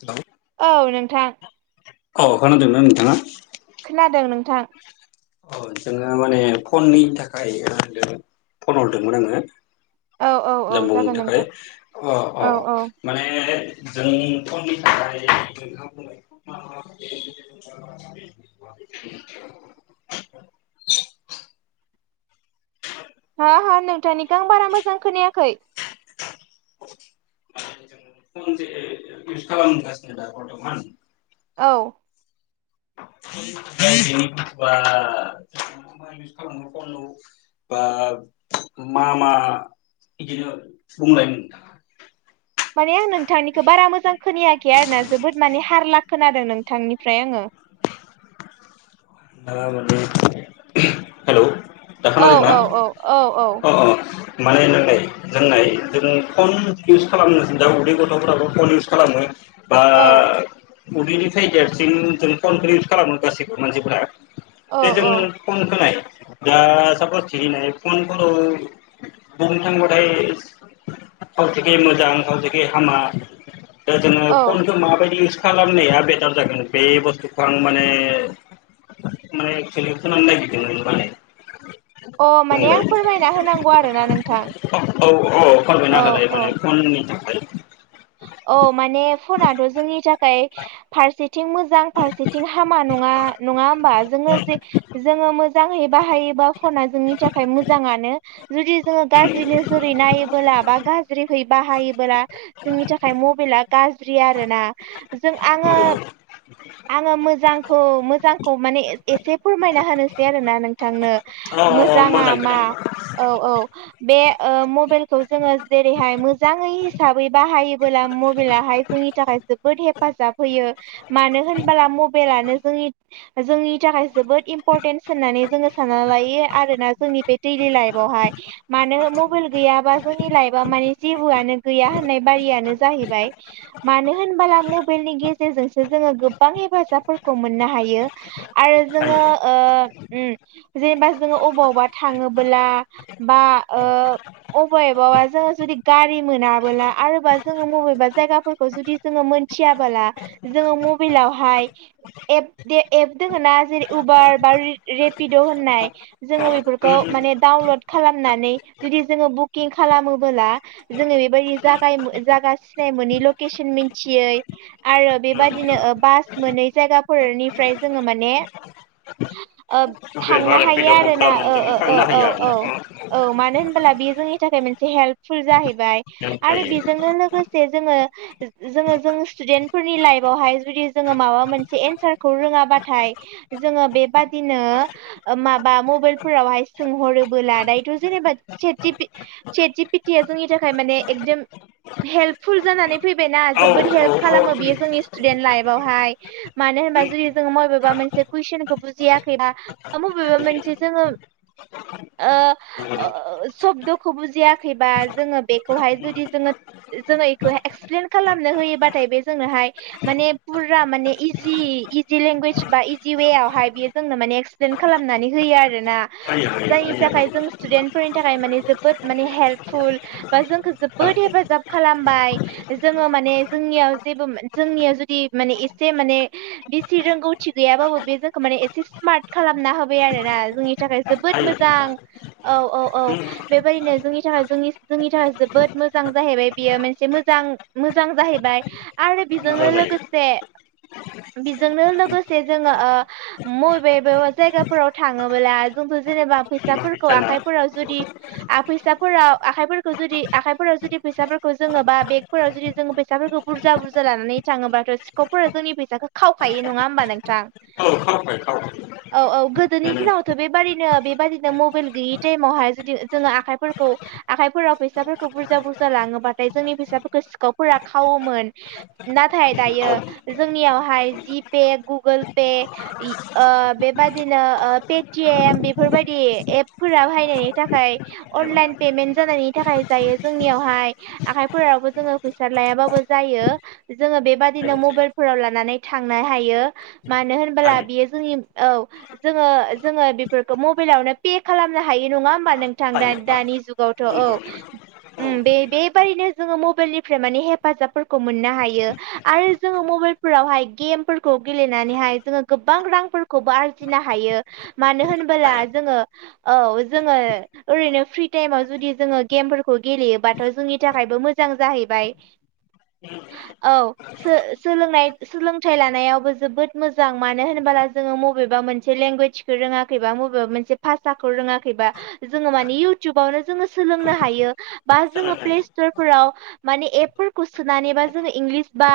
Hello औ नोंथां अ खोनादोंना नोंथाङा खोनादों नोंथां अ जोङो माने फननि थाखाय होनदों फन हरदोंमोन आङो औ औ औ जानबुंनि जागोन थाखाय नोंथां अ अ औ औ माने जोंनि फननि थाखाय [unintelligible] [unintelligible] हा-हा नोंथांनिखौ आं बारा मोजां खोनायाखै [inaudible] [unintelligible] औ [unintelligible] [unintelligible] बा मा मा बिदिनो बुंलायमोन माने आं नोंथांनिखौ बारा मोजां खोनायाखै आरोना जोबोद माने हारला खोनादों नोंथांनिफ्राय आङो दा माने हेलौ दा औ खोनादोंना औ औ औ औ अ अ मान होनदों [unintelligible] जों नाय जों फन इउस खालामनो दा उदै गथ'फोराबो फन इउस खालामो बा औ उदैनिफ्राय देरसिन जों कनफारेन्स खालामो गासैबो मानसिफोरा दे जों औ औ फन खाय दा सापस थिनाय फनखौल' बुंनो थांबाथाय खावसेखै मोजां खावसेखै हामा दा जोङो औ फनखौ माबायदि इउ खालामनाया बेटार जागोन बे बुसथुखौ आं माने माने खलिखौ [unintelligible] आलादों [unintelligible] मालाय अ माने आं फोरमायना होनांगौ आरोना नोंथां औ औ फोरमायनो औ होलाय औ माने फननि थाखाय औ माने फनाथ' जोंनि थाखाय [unintelligible] फारसेथिं मोजां फारसेथिं हामा नङा नङा होमबा जोङो जे जोङो मोजाङै बाहायोबा फना जोंनि थाखाय मोजाङानो जुदि जोङो औ गाज्रि नोजोरै नायोबोला बा गाज्रियै बाहायोबोला जोंनि थाखाय मबाइला गाज्रि आरोना जों आङो आङो मोजांखौ मोजांखौ माने एसे फोरमायना होनोसै आरोना नोंथांनो औ मोजाङा मोजां खोथा मा औ औ बे ओ मबाइलखौ जोङो जेरैहाय मोजाङै हिसाबै बाहायोबोला मबाइलाहाय जोंनि थाखाय जोबोद हेफाजाब होयो। मानो होनबोला मबाइलानो जोंनि जोंनि थाखाय जोबोद इम्पर्टेन्स होननानै जोङो सानना लायो आरोना जोंनि बे दैलि लाइफवहाय मानो मबाइल गैयाबा जोंनि लाइफ आ माने जेबोयानो गैया होननाय यानो जाहैबाय मानो होनबोला मबाइलनि गेजेरजोंसो जोङो गोबां हेफाजाब खौ मोननो हायो आरो हायो ओ ओम जोङो जेनेबा जोङो अबाव अबबा थाङो। बोला अबाबबा जोङो जुदि जोङो गारि मोनाबोला आरोबा जोङो बबेबा जायगाफोरखौ जुदि जोङो मोनथियाबोला जोङो मबाइलावहाय एप एप दोङ ना जेरै उबार बा रेपिड' होननाय जोङो बे बेफोर माने डाउनल खालामनानै जुदि जोङो बुकिं खालामोला जोङो बेबायदि जायगा जागा सिनाय मोननि लकेसन मिथियै आरो बेबादिनो ओ बास मोनै जायगाफोरनिफ्राय जोङो माने [unintelligible] ओ थांनो बेबहार हायो बिदबखौ आरो ना खालामनानै ओ जोङो ओ ओ थांनो ओ हायो औ आरोना औ औ मानो होनबोला बे जोंनि थाखाय मोनसे हेल्पफुल जाहैबाय जों आरो जायो बेजोंनो लोगोसे जोङो जोङो जों स्टुडेन्टफोरनि लाइफयावहाय जुदि जोङो माबा मोनसे एन्सारखौ रों जाबाथाय जोङो बे बादिनो ओम माबा मबाइलफोरावहाय सोंहरोब्ला नानै जेनेबा जेपिथिया जोंनि थाखाय माने एकदम हेल्पफुल जानानै फैबायना औ जोबोद औ हेल्प औ खालामो उम बेयो जोंनि स्टुडेन्ट लाइफवहाय माने होनबा जुदि जोङो मबेबा मोनसे कुइसनखौ बुजियाखैबा बा मबेबा मोनसे जोङो ओ नंगौ। ओ सब्दखौ बुजियाखैबा जोङो बे एखौहाय जुदि जोङो एखौहाय इक्फप्लेन खालामनो होयोबाथाय बे जोंनोहाय माने फुर फुरा माने इजि इजि लेंगुवेज बा इजि ववेआवहाय बेयो जोंनो माने एक्सप्लेन खालामनानै होयो आरोना हायो । हायो जायनि हायो थाखाय हायो जों स्टुदेन्टफोरनि थाखाय माने जोबोद माने हेल्पफुल बा जोंखौ जोबोद थारैनो हेफाजाब खालामबाय जोङो माने जोंनियाव जेबो जोंनियाव जुदि माने एसे माने बिसि रोंगौथि गैयाबाबो बे जोंखौ माने एसे स्मार्ट खालामना होबाय आरो ना जोंनि थाखाय जोबोद हायो। मोजां औ औ औ उम बेबायदिनो जोंनि थाखाय जोंनि जोंनि थाखाय जोबोद मोजां जाहैबाय बियो मोनसे मोजां मोजां जाहैबाय आरो बेजोंनो मोजां लोगो जायो गोसे बेजोंनो लोगोसे जोङो ओ मबेअबा जायगाफोराव थाङोब्ला जों जेनेबा फैसाफोरखौ आखाइफोराव जुदि फैसाफोराव आखाइफोराव जुदि आखाइफोराव जुदि फैसाफोरखौ जोङो बा बेगफोराव जुदि जोङो फैसाफोरखौ बुरजा बुरजा लानानै थाङोबा सिखावफोरा जोंनि फैसाखौ खावखायो नङा हबा नोंथां औ खावबाय खावबाय औ औ गोद दिनि माने दिनावथ' बेबादिनो बेबादिनो मबाइल गैयि टाइमावहाय जुदि जोङो आखाइफोरखौ आखाइ फोराव फैसाफोरखौ बुरजा बुरजा लाङोबाथाय जोंनि फैसाफोरखौ सिखावफोरा खावोमोन नाथाय औ दायो जोंनियावहाय जि पे गुगोल पे इ ओ बेबायदिनो ओ पेटिएम बेफोरबायदि एप फोरा हायनायनि थाखाय एम अनलाइन पेमेन्ट जानानै थाखाय दायो जोंनियावहाय आखाइफोरावबो जोङो फैसा लायाबाबो जायो जोङो बेबा- दिनो हायो मबाइलफोराव लानानै थांनो हायो मानो होनबोला हायो बियो जोंनि औ जोङो जोङो बेफोरखौ मबाइलावनो पे खालामनो हायो नङा होमबा नों थां दा हायो हा दानि जुगावथ' औ नंगौ नंगौ औ उम बे बेबादिनो जोङो मबाइलनिफ्राय माने हेफाजाबफोरखौ मोननो हायो आरो जोङो मबाइल फोरावहाय गेम फोरफोरखौ गेलेनानैहाय जोङो गोबां रांफोरखौबो आरजिनो हायो मानो होनो ब्ला हायो जोङो औ जोङो ओरैनो फ्रि टाइमाव जुदि जोङो गेमफोरखौ गेलेयोबाथ' जोंनि थाखायबो मोजां जाहैबाय। औ सोलोंनाय सोलोंथाइ लानायावबो जोबोद मोजां मानो होनोब- जोङो मबेबा मोनसे लेंगुवेजखौ रोङाखैबा मबेबा मोनसे फासाखौ रोङाखैबा जोङो मानि इउटुबावनो जो सोलोंनो हायो । हायो बा जोङो सोलोंनाय प्ले सटर फोराव माने एपफोरखौ सोनानै बा जोङो इंलिस बा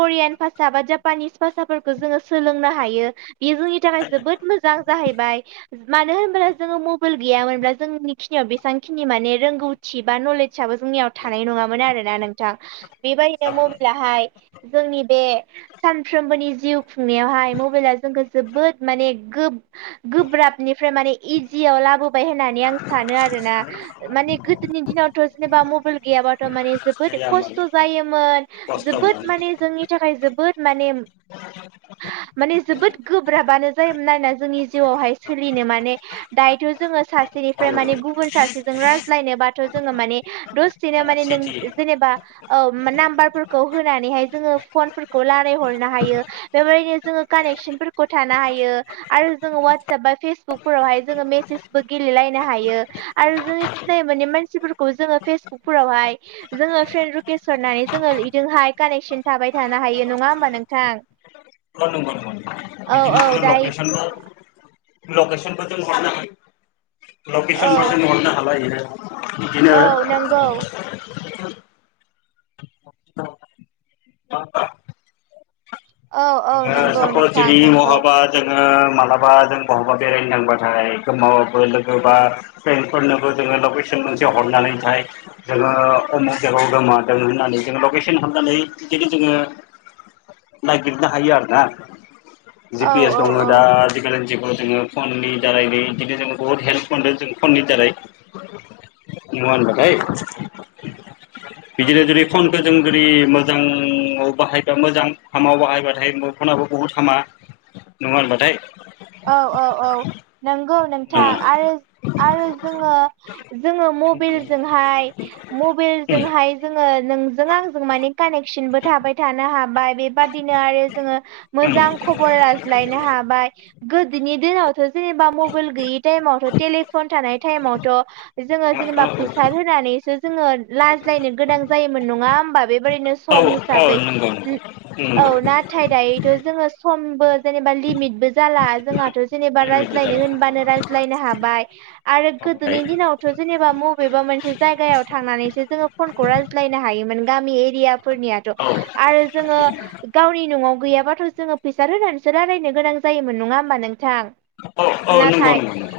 करियान भाषा बा जापानिस भाषाफोरखौ जोङो सोलोंनो हायो बेयो जोंनि थाखाय हायो हायो। जोबोद मोजां मोजां जाहैबाय मानो होनब्ला जोङो मबाइल गैयामोनब्ला जोंनि खिनियाव बेसेबां खिनि माने रोंगौथि बा नलेजाबबो जोंनियाव थानाय नङामोन आरो ना नोंथां ‌। बेबायदिनो जाफुं मबाइलाहाय जोंनि बे सानफ्रोमबोनि जिउ खुंनायावहाय मबाइला जोंखौ जोबोद माने गोब्राबनिफ्राय माने इजियाव लाबोबाय होननानै आं सानो आरोना । माने गोदोनि दिनावथ' जेनेबा मबाइल गैयाबाथ' माने जोबोद हाया खस्थ' मानो जायोमोन खस्थ' जोबोद मोनो माने जोंनि थाखाय जोबोद माने माने जोबोद गोब्राबानो जायोमोन आरोना जोंनि जिउआवहाय सोलिनो माने दाइ जोङो औ सासेनिफ्राय माने गुबुन सासे जों रायज्लायनोबाथ' जोङो माने दसेनो माने नों सिटि जेनेबा औ नाम्बारफोरखौ होनानैहाय जोङो फनफोरखौ लाराय हरनो हायो बेबायदिनो जोङो थानो हायो आरो जों वाटसाप बा फेसबुक फोरावहाय जोङो मेसेसबो गेलेलायनो हा हायो आरो जोङो सिनाय मोनै मानसिफोरखौ जोङो फेसबुकफोरावहाय जोङो फ्रेन्ड रुकेश हरनानै जोङो बिजोंहाय कानेक्सन थाबाय थानो हायो नङा होमबा नोंथां औ नंगौ नंगौ नंगौ औ बिदिनो औ दायो लकेसन लकेसन फोरजों हरनो हा लकेसन औ फोरजों हरनो हालायो बिदिनो औ नंगौ [inaudible] औ औ जो नंगौ नोंथां सपरचेरि नंगौ महाबा जोङो मालाबा जों बहा बेरायनो थांबाथाय सोरनावबाफोर लोगो बा फ्रेंफोरनोबो जोङो लकेसन मोनसे हरनानै जोङो उमुग जायगायाव दों होननानै जों लकेसन हरनानै जोङो नायगिर नो हायो आरोना जि औ फि एस औ दङ औ दा खौ जोङो फननि दारैनो बिदिनो जों बुहुत हेल्प मोनदों जों फननि दारै नङा होमबा लाय बिदिनो जुदि फनखौ जों जुदि मोजाङाव बाहायबा मोजां हामाव बाहायबा नाथाय फनाबो बहुत हामा नङा होमबा लाय औ औ औ नंगौ नोंथां आरो आरो जोङो जोङो मबेलजोंहाय मबेलजोंहाय जोङो नोंजों आंजों मानि कानेकसनबो थाबाय थानो हाबाय बेबादिनो आरो जोङो मोजां खबर लाज्लायनो हाबाय गोदोनि दिनावथ' जेनेबा मबाइल गैयै टाइमावथ' टेलिफन थानाय टाइमावथ' जोङो जेनेबा फैसा होनानैसो जोङो लाज्लायनो गोनां जायोमोन नङा होमबा बेबायदिनो औ सम औ हिसाबै नंगौ नंगौ औ नंगौ नाथाय दायोथ' जोङो समबो जेनेबा लिमितबो जाला जोंहाथ जेनेबा लिमिटबो रायज्लायनो जाबाय होनबानो राय्लायनो हाबाय आरो गोदोनि थाबाय दिनावथ जेनेबा मबेबा मोनसे जायगायाव थांनानैसो जोङो फनखौ रायज्लायनो हायोमोन गामि एरियाफोरनिया औ आरो जोङो गावनि न'आव गैयाबाथ जोङो फैसा होनानैसो रायलायनो गोनां ज जायोमोन नङा होमबा नोंथां औ औ नंगौ नाथाय नंगौ नंगौ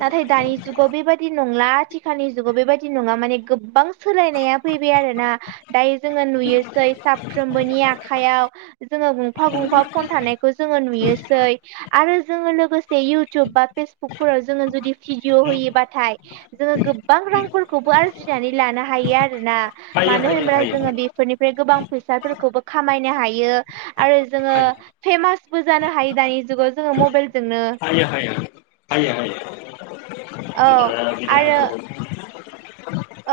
नाथाय दानि जुगाव बेबायाददि नंला आथिखालनि जुगाव बेबायदि नङा माने गोबां सोलायनाया फैबाय आरोना दायो जोङो नुयोसै साफ्रबोनि आखायाव जोङो गंफा गंफा गंफा फन थानायखौ जोङो नुयो आरो जोङो लोगोसे इउटुब बा फेसबुकफोराव जोङो जुदि भिडिअ नंगौ होयोबाथाय जोङो गोबां रांफोरखौबो आरजिनानै लानो हायो आरोना हायो मानो हायो होनोबा हायो जोङो बेफोरनि फ्राय गोबां फैसाफोरखौबो खामायनो हायो आरो जोङो हायो फेमासबो जानो हायो दानि जुगाव जोङो माबाइल हायो हयो हायो हायो औ दा आरो बिदिनो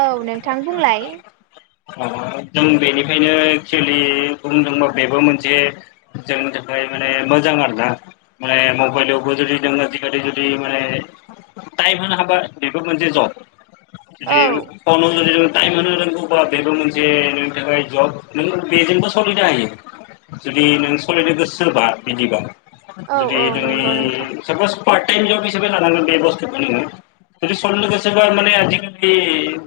औ नोंथां बुंलाय बेनिखायनो एक्सुलि बुंनो थाङोब्ला बेबो मोनसे जोंनि थाखाय माने मोजां आरोना मने मबाइलावबो नोङो थायेम हौनो हाबा मोनसे जब औ जुदि फनाव जुदि जों टाइमनो रोंगौबा बेबो मोनसे बेनि जब नों बेजोंबो सोलिनो हायो जुदि नों सलिनो गोसो सोरबा बिदिबा औ जुदि औ नंगौ नोंथां जोंनि सापस पार टाइम जब हिसाबै लाांगोन बेबस्थुखो नोङो जुदि सलिनो गोसे बा माने आजिखालि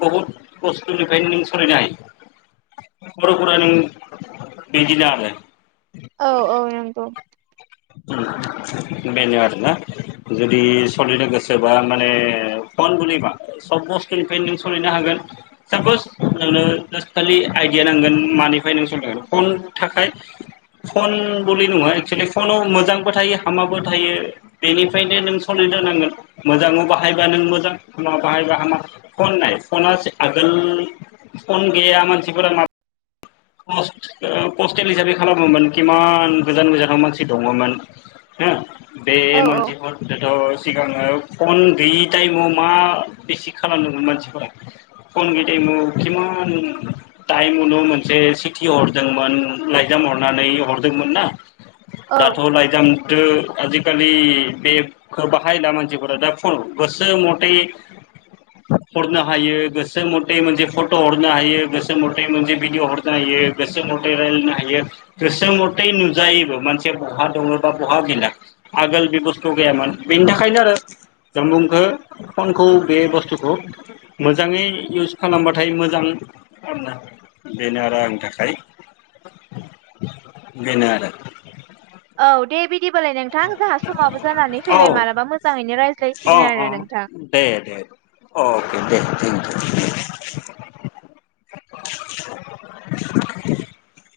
बहुत बस्तुनिफ्राय सलिनो हायो [unintelligible] औ औ नंगौ बेनो‌ आरोना जुदि सलिनो गोसोबा माने फन बुलिबा सब बुस्थुनिफ्राय नों सोलिनो हागोन सापस नोंनो जास्ट खालि आइडिया नांगोन मानिफ्राय नों सायगोन फन थाखाय फन बलि नङा एक्सुलि फनाव मोजांबो थायो हामाबो थायो बेनिफ्रायनो नों सालायनोरनांगोन मोजाङाव बाहायबानो मोजां [unintelligible] [unintelligible] पस्टेल हिसाबै खालामोमोन खिमान गोजान गोजानाव मानसि दङमोन। हो बे औ औ मानसिफोर दाथ सिगाङो फन गैयि टाइमाव मा बेसे खालामदोंमोन मानसिखौलाय फन गोयै टाइमा किमान टाइममोन। एसे सिटि हरदोंमोन लाइजाम हरनानै हरदोंमोन ना। औ दाथ लायजाम आजिखालि बेखौ बाहायला मानसिफोरा दा फन गोसो मथे हरनो हायो गोसो मथे मोनसे फट हरनो हायो गोसो मथे मोनसे भिडिअ हरनो गोसो मथेै रायलायनो हायो गोसो मथे नुजायोबो मानसिया बहा दङ बा बहा गैला आगोल बे बुस्थु गैयामोन बेनि थाखायनो आरो जों बुंख फनखौ बे बे बुस्थुखौ मोजाङै इउस खालामबाथाय मोजां आरोना बेनो आरो आंनि थाखाय बेनो आरो औ दे बिदिबालाय नोंथां जोंहा समाबो जानानै औ फैबाय मालाबा मोजाङैनो अ रायज्लायसिगोन आरो नोंथां। दे दे अके दे [unintelligible]